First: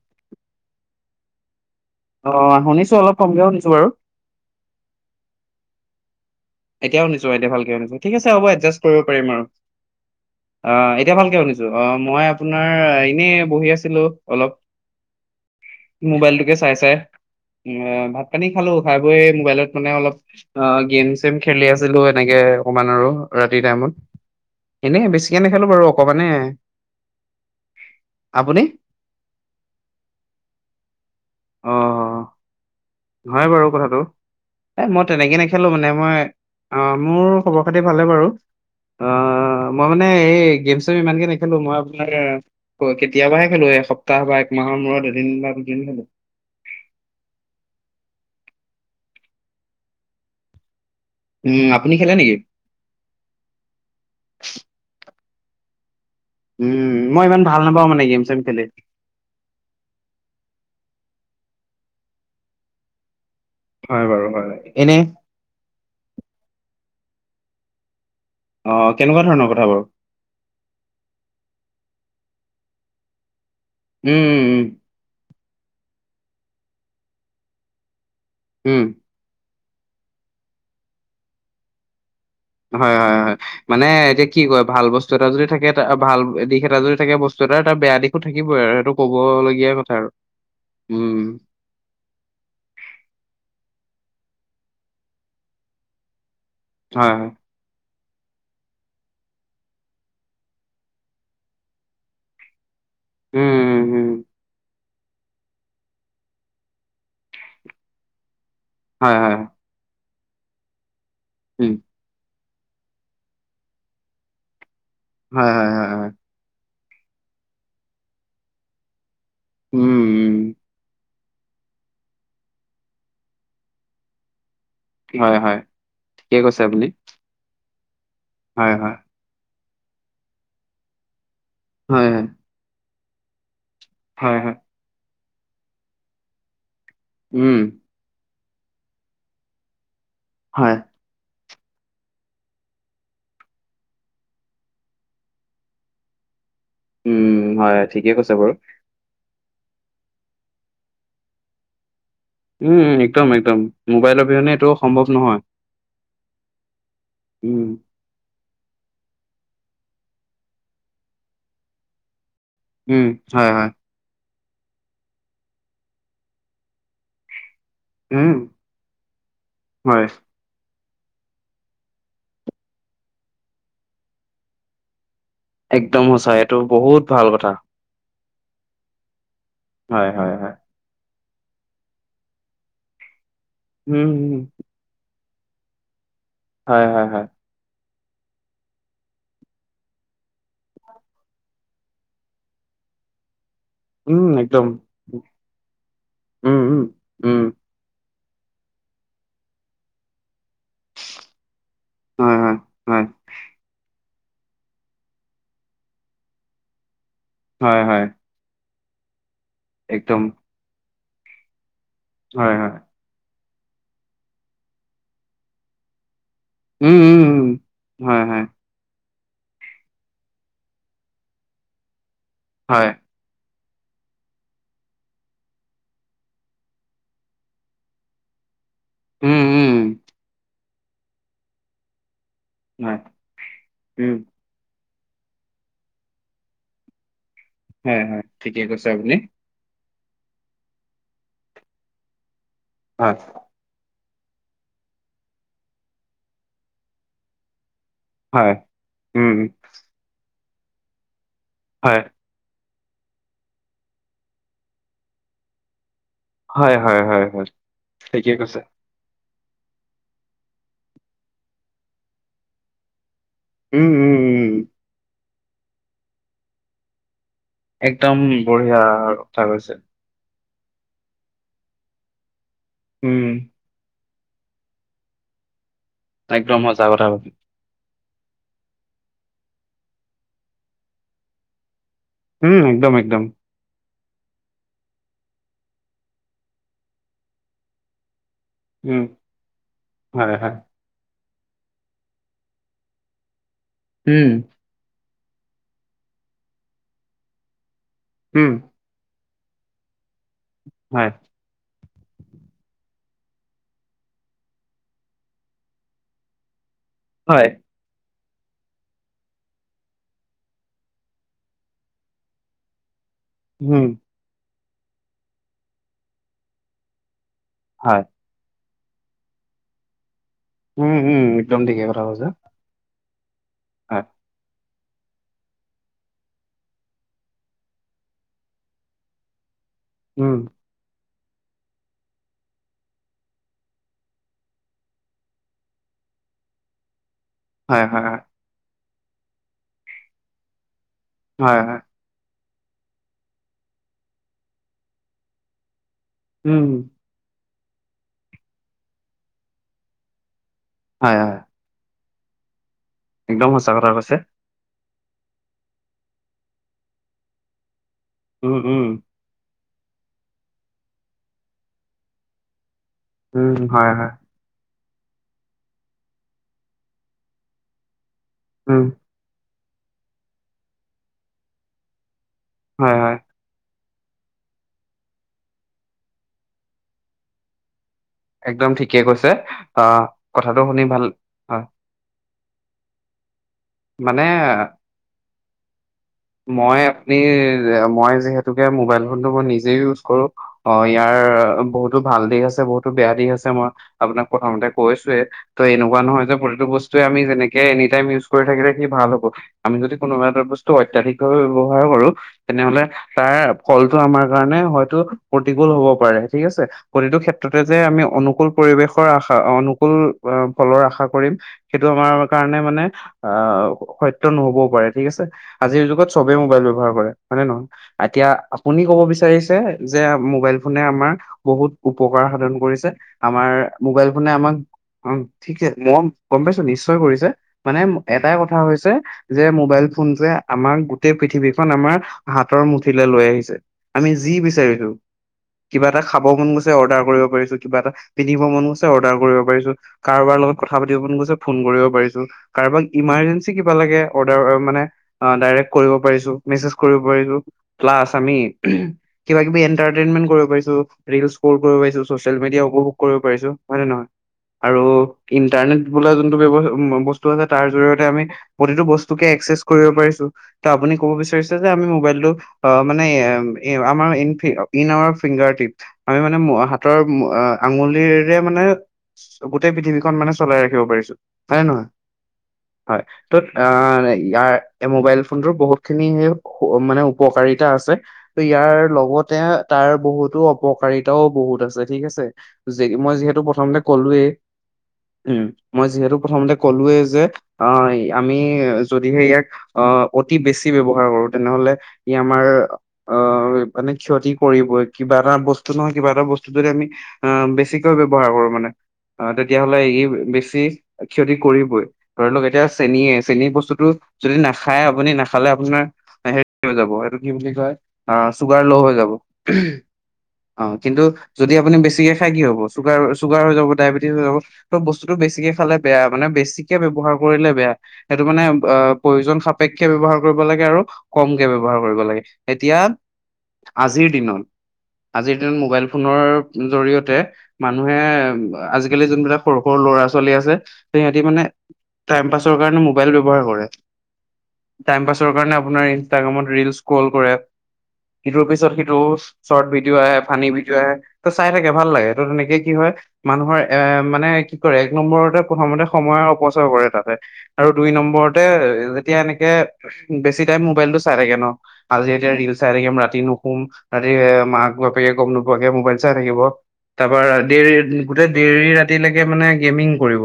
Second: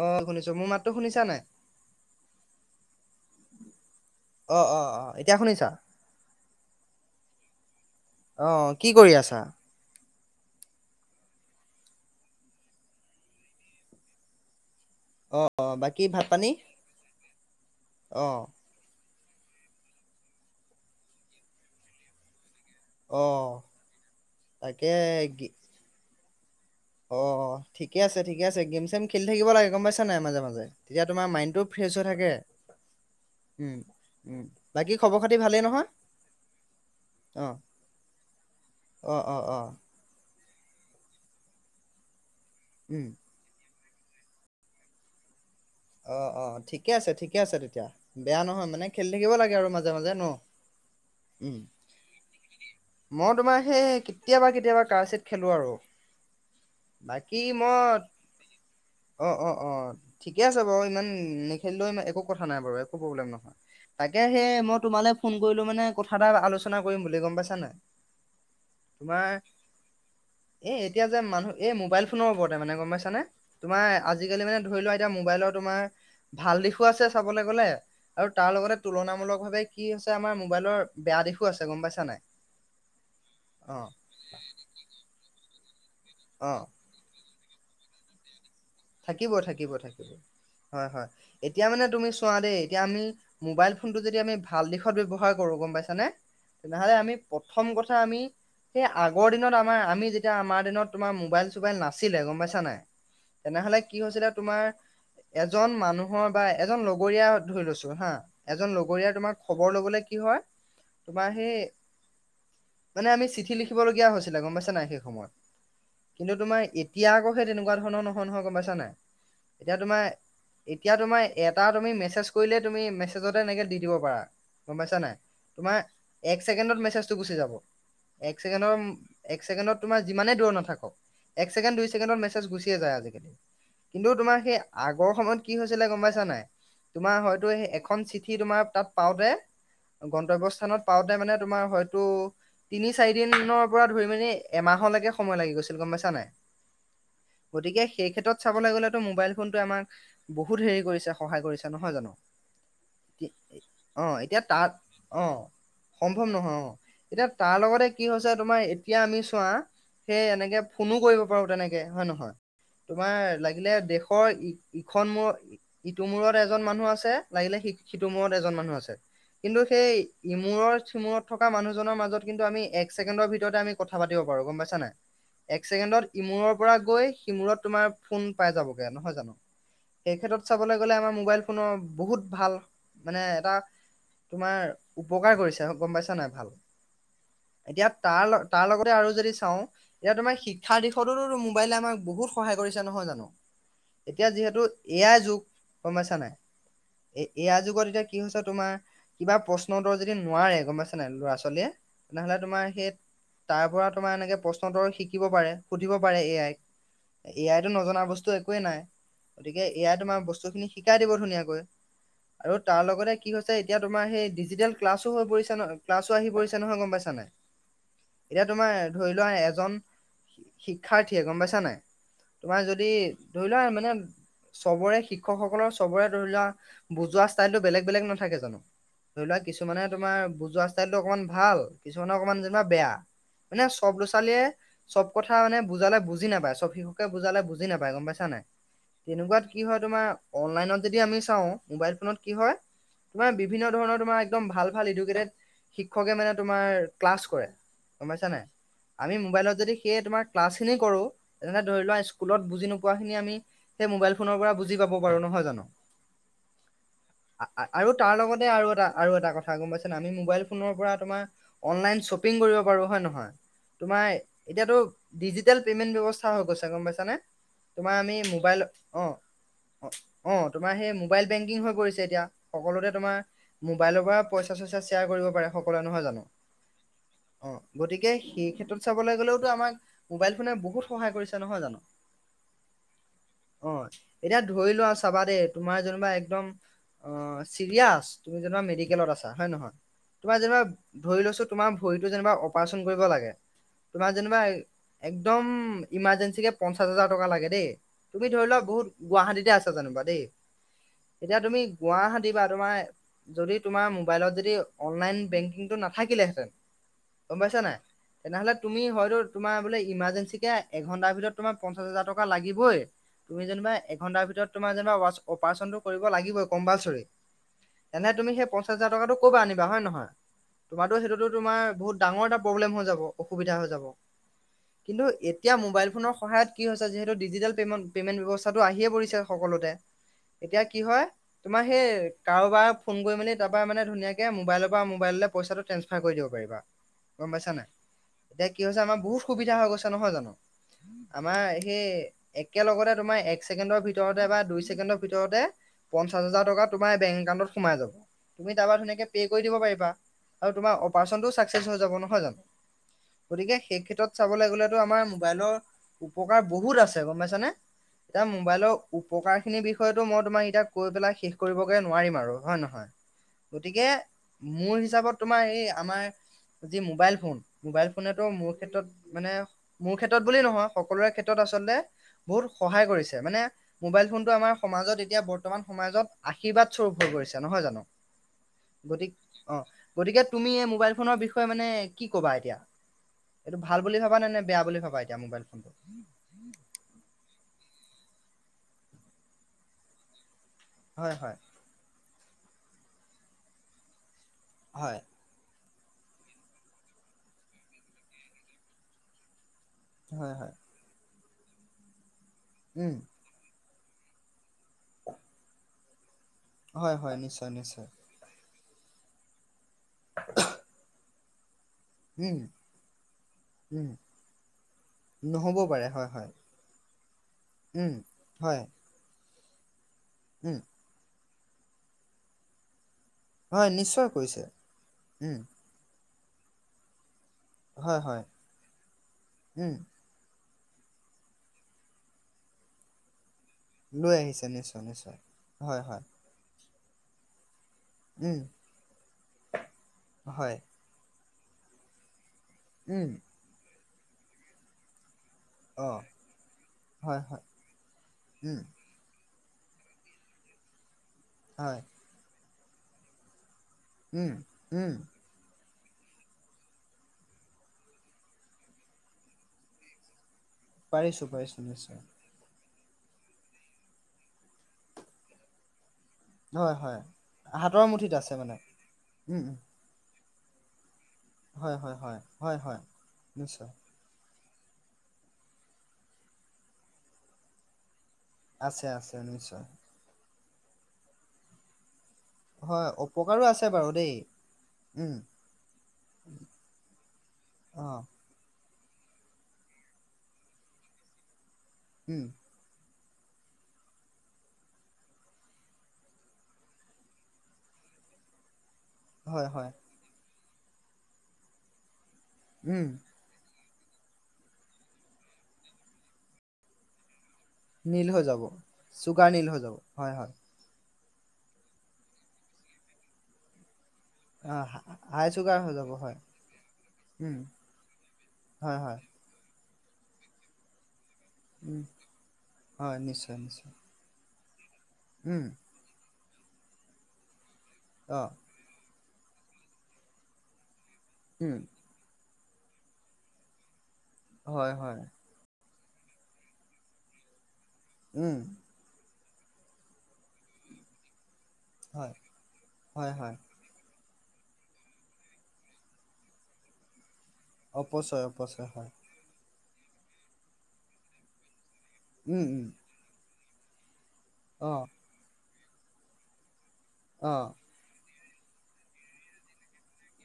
অহ, শুনিছোঁ। মোৰ মাতো শুনিছানে নাই? অহ, শুনিছোঁ অলপ কমকে শুনিছোঁ বাৰু। অহ', অহ', অহ'। এতিয়া শুনিছা? এতিয়াও শুনিছোঁ এতিয়া ভালকে শুনিছোঁ। ঠিক আছে হ'ব অ এডজাষ্ট কি কৰিব কৰি পাৰিম আছা আৰু। অহ, এতিয়া ভালকে শুনিছোঁ। অহ, মই আপোনাৰ এনেই বহি আছিলোঁ অলপ। অ অ বাকী ভাত পানী মোবাইলটোকে চাই-চাই অহ, অ ভাত পানী খালোঁ। খাই বৈয় মোবাইলত মানে অলপ অহ, গেম-চেম খেলি আছিলোঁ এনেকে। অকমান আৰু অ ৰাতিৰ টাইমত, তাকে এনেই বেছিকে নেখালোঁ বাৰু অকমানেই। অহ, ঠিকে আছে, ঠিকে আছে। গেম-চেম খেলি থাকিব লাগে গম পাইছানে নাই মাজে-মাজে। তেতিয়া তোমাৰ মাইণ্ডটো অ ফ্ৰেছ হৈ থাকে। হয় বাৰু উম কথাটো। উম এ বাকী মই খবৰ খাতি তেনেকে ভালেই নেখেলোঁ নহয় মানে মই অহ, মোৰ খবৰ খাতি ভালে বাৰু। অ' অহ', অহ', অহ'। মই মানে এই গেম-চেম ইমানকে নেখেলোঁ। মই আপোনাৰ উম কেতিয়াবাহে খেলো এক একসপ্তাহ বা এক মাহৰ মূৰত এদিন বা দুদিন খেলো। অহ', অহ' ঠিকে আছে, ঠিকে আছে তেতিয়া। বেয়া নহয় মানে খেলি থাকিব লাগে আৰু মাজে-মাজে ন'। উম, আপুনি খেলে নেকি? মই তোমাৰ সেই কেতিয়াবা-কেতিয়াবা কাৰচেত খেলোঁ আৰু। উম, মই ইমান ভাল নাপাওঁ মানে গেম-চেম খেলি। অহ', অহ', অহ' ঠিকে আছে বাৰু। ইমান নেখেলিলেও ইমান একো কথা নাই বাৰু একো প্ৰব্লেম নহয়। হয় তাকে বাৰু হয়। সেই মই এনে তোমালৈ ফোন কৰিলো মানে কথা এটা আলোচনা কৰিম বুলি গম পাইছানে নাই? অহ, কেনেকুৱা ধৰণৰ কথা বাৰু? এ এতিয়া যে মানুহ, এই মোবাইল ফোনৰ ওপৰতে মানে গম পাইছানে? তোমাৰ উম, উম, আজিকালি মানে ধৰিলোৱা এতিয়া মোবাইলৰ তোমাৰ ভাল দিশো আছে চাবলৈ গ'লে আৰু তাৰ উম, লগতে উম, তুলনামূলক ভাৱে কি হৈছে আমাৰ মোবাইলৰ বেয়া দিশো আছে গম পাইছানে নাই? হয়, হয়, হয়। অ মানে এতিয়া কি কয় ভাল বস্তু এটা যদি থাকে, ভাল অ দিশ এটা যদি থাকে, বস্তু বস্তুটোৰ এটা বেয়া দিশো থাকিবই আৰু সেইটো ক'বলগীয়া কথা আৰু। থাকিব-থাকিব-থাকিব হয়, হয়। উম, এতিয়া মানে তুমি চোৱা দেই, এতিয়া আমি মোবাইল ফোনটো যদি আমি ভাল দিশত ব্যৱহাৰ কৰো গম পাইছানে, তেনেহ'লে হয়, আমি হয়, প্ৰথম প্ৰথম কথা আমি সেই আগৰ দিনত আমাৰ, আমি যেতিয়া আমাৰ দিনত তোমাৰ মোবাইল চোবাইল নাছিলে গম পাইছানে নাই? উম, তেনেহ'লে উম, কি উম, হৈছিলে তোমাৰ এজন মানুহৰ বা এজন লগৰীয়া ধৰি লৈছো হা এজন লগৰীয়া হয়, হয়, তোমাৰ ঘৰলে গ'লে কি হয়। উম, মানে আমি চিঠি লিখিবলগীয়া হৈছিলে গ'ম পাইছানে নাই সেই সময়ত। হয়, হয়, হয়, হয়। কিন্তু তোমাৰ এতিয়া আকৌ সেই তেনেকুৱা ধৰণৰ নহয় নহয় গ'ম পাইছানে নাই। এতিয়া উম, তোমাৰ, উম, এতিয়া তোমাৰ। এটা তুমি মেছেজ কৰিলে তুমি মেছেজতে এনেকে দি দিব পাৰা। গ'ম পাইছা নাই হয়, হয়। তোমাৰ এক ঠিকে কৈছে ছেকেণ্ডত আপুনি। মেচেজ টো গুচি যাব। এক হয় ছেকেণ্ডত হয় এক ছেকেণ্ডত তোমাৰ যিমানেই দূৰত নাথাকক। এক ছেকেণ্ড দুই হয় ছেকেণ্ডত হয় মেছেজ গুচিয়ে যায় আজিকালি। কিন্তু তোমাৰ হয় হয় সেই আগৰ সময়ত কি হৈছিলে গ'ম পাইছা নাই। তোমাৰ হয়তো উম। এখন চি ঠি তোমাৰ তাত পাওঁতে হয়। গন্তব্যস্থানত পাওঁতে মানে তোমাৰ হয়তো তিনি চাৰি দিনৰ পৰা ধৰি মেলি এমাহলৈকে সময় লাগি গৈছিল গ'ম পাইছা নাই। উম, হয় ঠিকে কৈছে বাৰু। লাই গ'লেটো মোবাইল ফোন আমাক বহুত হেৰি কৰিছে সহায় কৰিছে নহয় জানো। উম, উম, একদম একদম মোবাইল অ' এতিয়া অবিহনে এইটো তাত সম্ভৱ নহয়। অ' সম্ভৱ নহয় অ', এতিয়া উম। তাৰ লগতে কি হৈছে তোমাৰ এতিয়া আমি চোৱা সেই এনেকে ফোনো কৰিব পাৰো তেনেকে হয় নহয়। উম, তোমাৰ হয় হয় লাগিলে দেশৰ ই ইখন মূৰ ইটোৰ মূৰত এজন মানুহ আছে লাগিলে সি সিটো উম, মূৰত এজন মানুহ আছে। কিন্তু সেই হয় ইমূৰ সিমূুৰত থকা মানুহজনৰ মাজত কিন্তু আমি এক ছেকেণ্ডৰ ভিততে আমি কথা পাতিব পাৰো গ'ম পাইছ নাই। এক একদম ছেকেণ্ডত সঁচা এইটো ইমূৰৰ পৰা বহুত গৈ ভাল কথা। সিমূৰত তোমাৰ ফোন পাই যাবগৈ নহয় জানো। হয় সেই হয় ক্ষেত্ৰত হয় চাবলৈ গলে আমাৰ মোবাইল ফোনৰ বহুত ভাল মানে এটা উম, উম, তোমাৰ উপকাৰ কৰিছে গ'ম পাইছা নাই ভাল। হয়, হয়, হয়। এতিয়া তাৰ তাৰ লগতে আৰু যদি চাওঁ, এতিয়া তোমাৰ শিক্ষাৰ দিশতো মোবাইলে আমাৰ বহুত সহায় কৰিছো নহয় জানো? উম, এতিয়া যিহেতু একদম। এ আই যুগ, সমস্যা নাই। উম, উম, এ উম, এ আই যুগত এতিয়া কি হৈছে তোমাৰ কিবা প্ৰশ্ন উত্তৰ যদি নোৱাৰে গ'ম পাইছে নাই ল'ৰা ছোৱালীয়ে হয় তেনেহ'লে হয় তোমাৰ সেই হয় তাৰ পৰা তোমাৰ এনেকৈ প্ৰশ্ন উত্তৰ শিকিব পাৰে সুধিব পাৰে এ আইক। এ আইটো হয় হয় নজনা বস্তু একোৱেই নাই। গতিকে এ আই তোমাৰ একদম বস্তুখিনি শিকাই দিব ধুনীয়াকৈ। হয় আৰু হয় তাৰ লগতে কি হৈছে এতিয়া তোমাৰ সেই ডিজিটেল ক্লাছো হৈ পৰিছে ন ক্লাছো আহি পৰিছে নহয় গ'ম উম, পাইছা উম, নাই। উম। হয় হয় এতিয়া তোমাৰ ধৰি লোৱা এজন শিক্ষাৰ্থীয়ে গ'ম পাইছা নাই। তোমাৰ যদি হয় ধৰি লোৱা মানে চবৰে শিক্ষকসকলৰ চবৰে ধৰি লোৱা বুজোৱা ষ্টাইলটো বেলেগ বেলেগ নাথাকে জানো। ধৰি লোৱা উম, উম, কিছুমানে তোমাৰ বুজোৱা ষ্টাইল টো অকমান ভাল কিছুমানে অকণমান বেয়া। হয় মানে চব ল'ৰা উম, ছোৱালীয়ে চব কথা মানে বুজালে বুজি নাপায়। চব শিশু কে বুজালে বুজি নাপায় হয় গ'ম হয় পাইছা নাই। ঠিকে কৈছে আপুনি তেনেকুৱাত কি হয় তোমাৰ অনলাইনত যেতিয়া আমি চাওঁ, মোবাইল ফোনত কি হয় হয় বিভিন্ন ধৰণৰ তোমাৰ একদম ভাল ভাল এডুকেটেড শিক্ষকে মানে তোমাৰ ক্লাছ কৰে। গ'ম পাইছা নাই হয়। আমি উম, মোবাইলত যদি সেই তোমাৰ ক্লাছখিনি কৰোঁ। তেনেহ'লে ধৰি লোৱা হয়, স্কুলত বুজি নোপোৱা খিনি মোবাইল ফোনৰ পৰা বুজি পাব পাৰো নহয় জানো। হয়, হয়, হয়, হয়, আৰু তাৰ ঠিকে লগতে কৈছে। আৰু এটা আৰু এটা কথা গ'ম পাইছা নে নাই। আমি মবাইল ফোনৰ পৰা তোমাৰ অনলাইন শ্বপিং কৰিব পাৰো হয় নহয়। উম, তোমাৰ উম, উম, এতিয়াতো ডিজিটেল পেমেণ্ট ব্যৱস্থা হৈ গৈছে গ'ম পাইছ নে। তোমাৰ আমি একদম মোবাইল বঢ়িয়া অ', কথা কৈছে। অ'। অ, তোমাৰ সেই মোবাইল বেংকিং হৈ গৈছে এতিয়া, সকলোতে তোমাৰ উম, মোবাইলৰ পৰা পইচা-চইচা শ্বেয়াৰ কৰিব পাৰে সকলো, নহয় জানো। একদম সঁচা কথা কৈছা। অ, গতিকে সেই ক্ষেত্ৰত চাবলৈ গ'লেওতো আমাক মোবাইল ফোনে বহুত সহায় কৰিছে, নহয় জানো? উম, একদম-একদম। অ, এতিয়া ধৰি লোৱা আৰু চাবা দেই তোমাৰ যেনিবা একদম অ চিৰিয়াচ তুমি যেনিবা উম, মেডিকেলত আছা হয় নহয়? হয়, তোমাৰ হয়, যেনিবা ধৰি লৈছো তোমাৰ ভৰিটো যেনিবা অপাৰচন কৰিব লাগে তোমাৰ উম, যেনিবা একদম ইমাৰ্জেঞ্চিকে পঞ্চাছ হাজাৰ টকা লাগে দেই, তুমি উম, ধৰি লোৱা বহুত গুৱাহাটীতে আছা যেনিবা দেই। হয়। এতিয়া তুমি গুৱাহাটী বা তোমাৰ যদি তোমাৰ মোবাইলত যদি অনলাইন বেংকিংটো নাথাকিলেহেঁতেন গম হয়, পাইছা নাই? তেনেহলে তুমি হয়তো তোমাৰ বোলে ইমাৰ্জেঞ্চিকে এঘন্টাৰ ভিতৰত তোমাৰ পঞ্চাশ হাজাৰ টকা লাগিবই, তুমি যেনিবা উম, এঘণ্টাৰ ভিতৰত তোমাৰ যেনিবা অপাৰেশ্যন কৰিব লাগিবই কমপালছাৰি, হয়, এনে তূমি সে হাজাৰ টকাটো কৰ পৰা আনিবা হয় নহয়? তোমাৰতো উম, উম, সেইটোতো তোমাৰ একদম ঠিকে বহুত কথা ডাঙৰ কৈছা। এটা প্ৰব্লেম হৈ যাব। অসুবিধা হৈ যাব, হয়, কিন্তু এতিয়া মোবাইল ফোনৰ সহায়ত কি হৈছে যিহেতু ডিজিটেল পেমণ-পেমেণ্ট ব্যৱস্থাটো আহিয়ে পৰিছে সকলোতে। উম, এতিয়া কি হয় তোমাৰ সেই কাৰোবাৰ ফোন কৰি মেলি তাৰ পৰা মানে ধুনীয়াকে মোবাইলৰ পৰা মোবাইললৈ পইচাটো ট্ৰেন্সফাৰ কৰি দিব পাৰিবা। [inaudible] গ'ম পাইছা নাই, হয়, হয়, হয়, এতিয়া কি হৈছে আমাৰ বহুত সুবিধা হৈ গৈছে নহয় জানো? আমাৰ হয়, হয়, সেই একেলগতে তোমাৰ এক ছেকেণ্ডৰ ভিতৰতে বা দুই ছেকেণ্ডৰ ভিতৰতে পঞ্চাশ হাজাৰ টকা উম, তোমাৰ বেংক একাউণ্টত সোমাই যাব, তুমি তাৰপৰা ধুনীয়াকে পে' কৰি দিব পাৰিবা। আৰু তোমাৰ হয়, অপাৰেচনটো হয়, ছাকচেছ হৈ যাব নহয় জানো, একদম গতিকে সঁচা সেই কথা ক্ষেত্ৰত কৈছে। চাবলৈ গ'লে আমাৰ মোবাইলৰ উপকাৰ বহুত আছে গম পাইছানে? এতিয়া উম, মোবাইলৰ উম, প্ৰকাৰ খিনিৰ বিষয়তো মই তোমাৰ এতিয়া কৈ পেলাই শেষ কৰিবগৈ নোৱাৰিম আৰু হয় নে নহয়। উম, গতিকে হয়, হয়, মোৰ হিচাপত তোমাৰ এই আমাৰ যি মোবাইল ফোন মোবাইল ফোনেটো মোৰ উম, ক্ষেত্ৰত মানে মোৰ ক্ষেত্ৰত বুলি নহয়, সকলোৰে ক্ষেত্ৰত আচলতে বহুত সহায় হয়, হয়, কৰিছে মানে মোবাইল ফোনটো আমাৰ সমাজত এতিয়া বৰ্তমান সমাজত আশীৰ্বাদ স্বৰূপ হৈ পৰিছে নহয় জানো। একদম ঠিকে গতিক কৈছে। অ' আহ, গতিকে তুমি কথাটো এই শুনি মোবাইল ভাল ফোনৰ বিষয়ে হয়, মানে কি ক'বা এতিয়া, এইটো ভাল বুলি ভাবা নে নে বেয়া মানে বুলি ভাবা এতিয়া মোবাইল ফোনটো? মই আপুনি মই যিহেতুকে মোবাইল ফোনটো নিজেই ইউচ কৰোঁ। অ' হয় ইয়াৰ হয় বহুতো ভাল দিশ আছে বহুতো বেয়া দিশ আছে মই আপোনাক প্ৰথমতে হয় কৈছোয়ে। ত এনেকুৱা নহয় যে প্ৰতিটো বস্তুৱে আমি যেনেকে এনি টাইম ইউছ কৰি থাকিলে সি ভাল হ'ব। আমি যদি কোনোবা হয় এটা হয় বস্তু অত্যাধিকভাৱে ব্যৱহাৰো কৰো তেনেহ'লে উম তাৰ ফলটো আমাৰ কাৰণে হয়তো প্ৰতিকূল হব পাৰে ঠিক আছে, হয় হয় প্ৰতিটো নিশ্চয় ক্ষেত্ৰতে যে নিশ্চয় আমি অনুকুল পৰিৱেশৰ আশা অনুকুল ফলৰ আশা কৰিম সেইটো আমাৰ উম, কাৰণে মানে উম, আহ সত্য নহ'বও পাৰে ঠিক আছে। নহ'বও আজিৰ পাৰে যুগত হয়, হয়, চবেই মোবাইল ব্যৱহাৰ কৰে হয়নে নহয়, উম, এতিয়া হয়, আপুনি ক'ব বিচাৰিছে যে মোবাইল উম, ফোনে আমাৰ বহুত উপকাৰ সাধন কৰিছে। আমাৰ হয়, মোবাইল নিশ্চয় ফোনে কৰিছে, আমাক উম, ঠিকে মই গম পাইছো নিশ্চয় কৰিছে। মানে হয়, হয়, এটাই কথা হৈছে যে উম, মোবাইল ফোনটোৱে আমাৰ গোটেই পৃথিৱীখন আমাৰ হাতৰ মুঠিলৈ লৈ আহিছে। আমি লৈ যি আহিছে নিশ্চয়, বিচাৰিছো নিশ্চয়। হয়, কিবা হয়, এটা খাব মন গৈছে অৰ্ডাৰ কৰিব পাৰিছো, কিবা এটা উম, পিন্ধিব মন গছে অৰ্ডাৰ কৰিব পাৰিছো, কাৰবাৰ লগত হয়, কথা কথা পাতিব মন গৈছে ফোন কৰিব পাৰিছো কাৰোবাক উম, ইমাৰ্জেঞ্চি কিবা লাগে অৰ্ডাৰ মানে অ, ডাইৰেক্ট কৰিব অ', পাৰিছো মেছেজ কৰিব হয়, পাৰিছো, হয়, প্লাছ আমি উম, কিবা কিবি এণ্টাৰটেইনমেণ্ট কৰিব পাৰিছো ৰিলছ স্ক্ৰল কৰিব হয়, পাৰিছো, চচিয়েল মিডিয়া উপভোগ কৰিব পাৰিছো। হয় নে নহয়? উম, আৰু উম, ইণ্টাৰনেট বোলা যিটো বস্তু আছে তাৰ জৰিয়তে আমি প্ৰতিটো বস্তুকে এক্সেছ কৰিব পাৰিছো, আপুনি ক'ব পাৰিছোঁ, বিচাৰিছে পাৰিছোঁ যে আমি নিশ্চয়, মোবাইলটো অ', মানে এ এ আমাৰ in in our fingertip আমি মানে অ', হয়, হাতৰ হয়। অ', হাতৰ মুঠিত আছে আঙুলিৰে মানে উম, উম, গোটেই পৃথিৱীখন মানে চলাই ৰাখিব পাৰিছো হয়নে হয়, নহয়, হয়, হয়, হয়, ত' নিশ্চয়, ইয়াৰ এই মোবাইল ফোনতোৰ বহুতখিনি মানে উপকাৰিতা আছে। আছে, ইয়াৰ আছে লগতে নিশ্চয়, তাৰ বহুতো অপকাৰিতাও বহুত আছে ঠিক আছে। যি হয়, মই অপকাৰো যিহেতু আছে প্ৰথমতে বাৰু দেই, ক'লোৱেই উম', মই যিহেতু প্ৰথমতে ক'লোৱেই যে অ' আমি যদিহে ইয়াক অতি বেছি ব্যৱহাৰ কৰো তেনেহ'লে ই উম, আমাৰ অ', মানে ক্ষতি কৰিবই কিবা এটা বস্তু নহয় কিবা এটা বস্তু যদি আমি অ', বেছিকৈ ব্যৱহাৰ কৰো মানে। অ', হয়, হয়, তেতিয়াহ'লে এই বেছি ক্ষতি কৰিবই, ধৰি লওক এতিয়া উম। চেনীয়ে চেনী বস্তুতটো যদি নাখায় আপুনি নাখালে আপোনাৰ হেৰি হৈ যাব এইটো কি বুলি কয় নীল হৈ যাব চুগাৰ ল' হৈ যাব। চুগাৰ নীল হৈ যাব হয় হয় অ', কিন্তু যদি আপুনি বেছিকে খাই কি হ'ব চুগাৰ চুগাৰ হৈ যাব ডায়েবেটি টিক হৈ যাব, অ ত' বস্তুতটো হাই বেছিকে চুগাৰ হৈ খালে যাব বেয়া হয় মানে বেছিকে ব্যৱহাৰ উম কৰিলে বেয়া। সেইটো মানে হয় আহ হয় প্ৰয়োজন সাপেক্ষে ব্যৱহাৰ কৰিব লাগে আৰু কমকে ব্যৱহাৰ উম কৰিব লাগে, এতিয়া হয় নিশ্চয় নিশ্চয় আজিৰ দিনত আজিৰ উম দিনত মোবাইল ফোনৰ জৰিয়তে মানুহে অ আজি আজাকালি যোনবিলাক সৰু সৰু ল'ৰা ছোৱালী আছে সিহঁতি মানে উম টাইম পাছৰ কাৰণে মোবাইল ব্যৱহাৰ কৰে। হয় হয়। টাইম পাছৰ কাৰণে আপোনাৰ ইনষ্টাগ্ৰামত ৰিল স্ক্ৰল কৰে, উম সিটোৰ পিছত সিটো চৰ্ট ভিডিঅ' আহে ফানী ভিডিঅ' আহে ত' চাই থাকে ভাল লাগে হয় ত তেনেকে কি হয় মানুহৰ এ মানে কি কৰে এক নম্বৰতে প্ৰথমতে সময়ৰ অপচয় কৰে তাতে আৰু দুই অপচয় নম্বৰতে অপচয় হয় এ এতিয়া এনেকে বেছি টাইম মোবাইলটো চাই থাকে ন', আজি এতিয়া উম ৰিল উম চাই থাকিম ৰাতি নু শুম ৰাতি মাক অ বাপেকে গম নোপোৱাকে মোবাইল চাই থাকিব, অ তাৰপৰা দেৰি গোটেই দেৰি ৰাতিলৈকে মানে গেমিং কৰিব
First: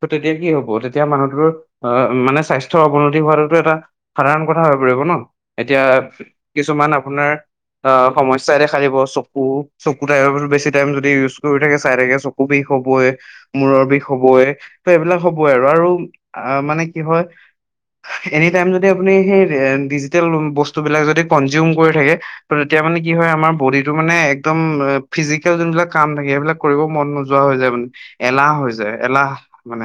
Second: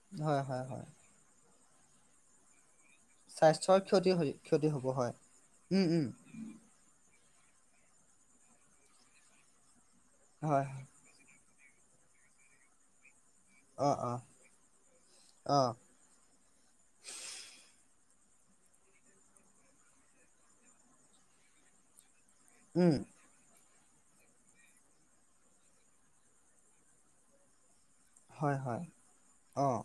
ত', তেতিয়া হয় কি হয় হ'ব হয় তেতিয়া মানুহটোৰ অ', মানে স্বাস্থ্যৰ অৱনতি হোৱাটোতো এটা স্বাস্থ্যৰ ক্ষতি সাধাৰণ কথা ক্ষতি হৈ হ'ব পৰিব হয় ন' এতিয়া উম উম কিছুমান আপোনাৰ অ', সমস্যাই দেখা দিব চকু চকু টাইম হয় বেছি হয় টাইম যদি ইজ কৰি থাকে চাই থাকে চকু বিষ হ'বই মূৰৰ অ বিষ অ হ'বই ত' এইবিলাক হ'বই অ আৰু আৰু আ মানে কি হয় এনি টাইম যদি আপুনি সেই ডিজিটেল বস্তবিলাক যদি কনজিউম কৰি থাকে তেতিয়া উম মানে কি হয় আমাৰ বডিটো মানে একদম ফিজিকেল যোনবিলাক কাম থাকে সেইবিলাক কৰিব মন নোযোৱা হৈ যায় মানে। এলাহ হয় হৈ হয় যায় এলাহ, অ মানে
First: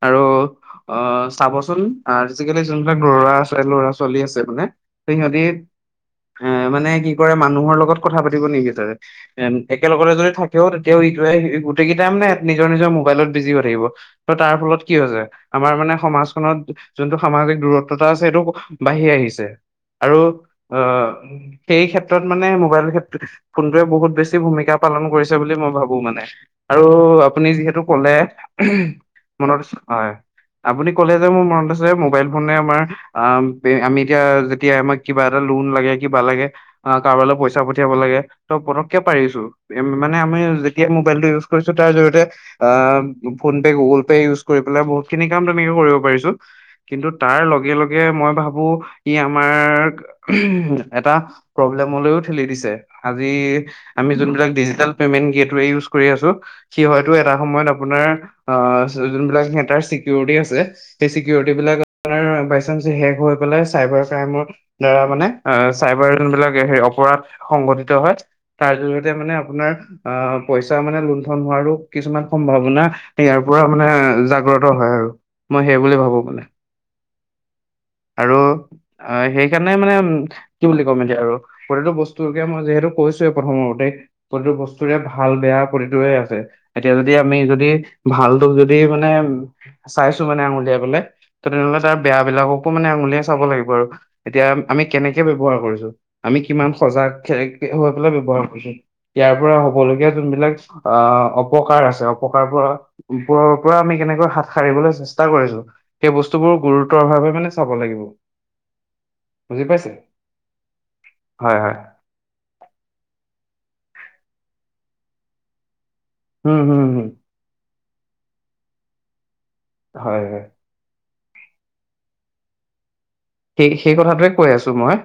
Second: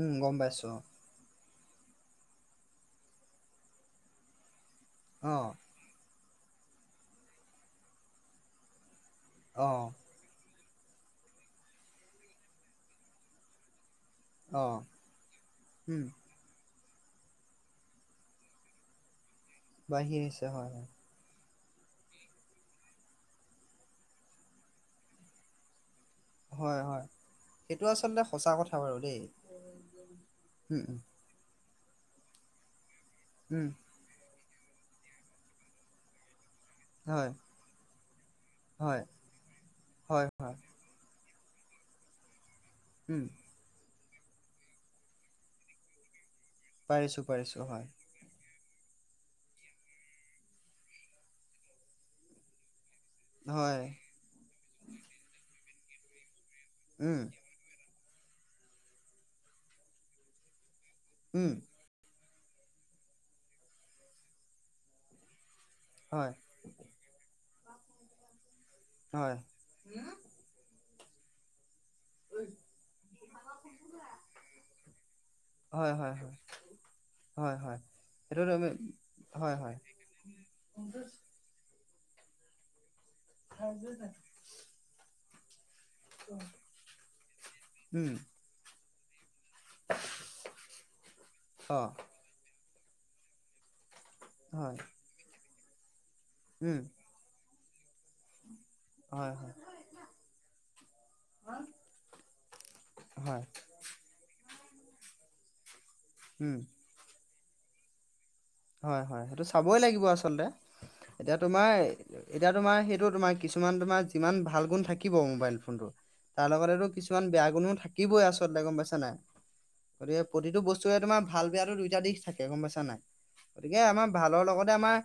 উম আৰু গম পাইছো অ' চাবচোন আজিকালি যোনবিলাক ল'ৰা আছে ল'ৰা ছোৱালী আছে মানে অ সিহঁতি এ মানে কি কৰে মানুহৰ লগত কথা পাতিব নিবিচাৰে, আ অ একেলগতে যদি থাকে কেও তেতিয়াও গোটেইকেইটা মানে নিজৰ নিজৰ মোবাইলত বিজি হৈ থাকিব। ত' তাৰ অ অ' ফলত কি হৈ যায় আমাৰ মানে উম সমাজখনত যোনটো সামাজিক দূৰত্বতা আছে সেইটো বাঢ়ি আহিছে আৰু বাঢ়ি আহিছে হয় হয় আহ সেই ক্ষেত্ৰত মানে মোবাইল কেত ফোনটোৱে বহুত বেছি ভূমিকা পালন কৰিছে বুলি মই ভাবো মানে। হয় আৰু হয় আপুনি যিহেতু সেইটো ক'লে আচলতে সঁচা কথা বাৰু দেই। মনত হয় উম, আপুনি উম, ক'লে মোৰ মনত আছে যে মোবাইল ফোনে আমাৰ উম, আমি এতিয়া যেতিয়া আমাক কিবা এটা লোন লাগে কিবা লাগে অ', হয়, কাৰোবালৈ পইচা পঠিয়াব লাগে ত' পতককে হয়, পাৰিচোন মানে হয়, আমি হয়, মবাইলটো ইউজ কৰিছো তাৰ জৰিয়তে আ উম, ফোন গুগল পে ইউজ কৰি বহুত খিনি কাম তুমি কৰিব পাৰিছোঁ। কিন্তু পাৰিছোঁ, তাৰ পাৰিছোঁ, লগে হয়, লগে মই ভাবোঁ ই আমাৰ এটা প্ৰব্লেমলৈও ঠেলি দিছে। আজি হয়, আমি যোনবিলাক ডিজিটেল পেমেন্ট এইটোৱে ইউজ কৰি আছো সি হয়তো উম, এটা সময়ত আপোনাৰ অ', যোনবিলাক স তাৰ চিকিউৰিটি আছে সেই উম, চিকিউৰিটি বিলাক বাই চানস শেষ হৈ পেলাই চাইবাৰ ক্ৰাইমৰ দ্বাৰা মানে অ', চাইবাৰ যোন হয়, বিলাক হেৰি অপৰাধ সংঘটিত হয় তাৰ জৰিয়তে মানে হয়, আপোনাৰ আহ পইচা মানে লুণ্ঠন হোৱাৰো কিছুমান সম্ভাৱনা ইয়াৰ পৰা মানে জাগ্ৰত হয় আৰু মই সেই হয়, বুলি হয়, ভাবোঁ হয়, মানে হয়, হয়। আৰু সেইটো তুমি অ', হয়, সেইকাৰণে হয়, মানে উ কি বুলি কম এতিয়া আৰু প্ৰতিটো বস্তুকে মই যিহেতু কৈছোৱে প্ৰথম মতেই প্ৰতিটো বস্তুৰে ভাল বেয়া প্ৰতিটোৱে আছে এতিয়া যদি আমি যদি উম, ভালটোক যদি মানে চাইছো মানে আঙুলিয়াইবলে ত তেনেহ'লে অ', তাৰ বেয়া বিলাককো মানে আঙুলিয়ে চাব লাগিব আৰু। এতিয়া হয়, আমি কেনেকে ব্যৱহাৰ কৰিছোঁ আমি কিমান উম, সজাগ হৈ পেলাই ব্যৱহাৰ কৰিছোঁ। হয়, ইয়াৰ পৰা হয়, হ'বলগীয়া যোনবিলাক আহ অপকাৰ আছে অপকাৰ হয়, পৰা পৰা আমি কেনেকৈ হাত সাৰিবলৈ চেষ্টা কৰিছোঁ সেই উম, বস্তুবোৰ গুৰুতৰ ভাৱে মানে চাব লাগিব। হয়, হয় সেইটো বুজি চাবই পাইছে? লাগিব আচলতে এতিয়া হয় তোমাৰ হয়। এতিয়া তোমাৰ সেইটো তোমাৰ কিছুমান তোমাৰ যিমান ভাল গুণ থাকিব মোবাইল ফোনটো তাৰ উম, হুম, লগতেতো হুম, কিছুমান বেয়া গুণেও থাকিবই আচলতে গম পাইছ নাই হয় গতিকে হয়। প্ৰতিটো বস্তু তোমাৰ ভাল বেয়াতো দুইটা দিশ থাকে গম পাইছ নাই। সেই গতিকে সেই আমাৰ কথাটোৱে ভালৰ কৈ আছোঁ লগতে আমাৰ মই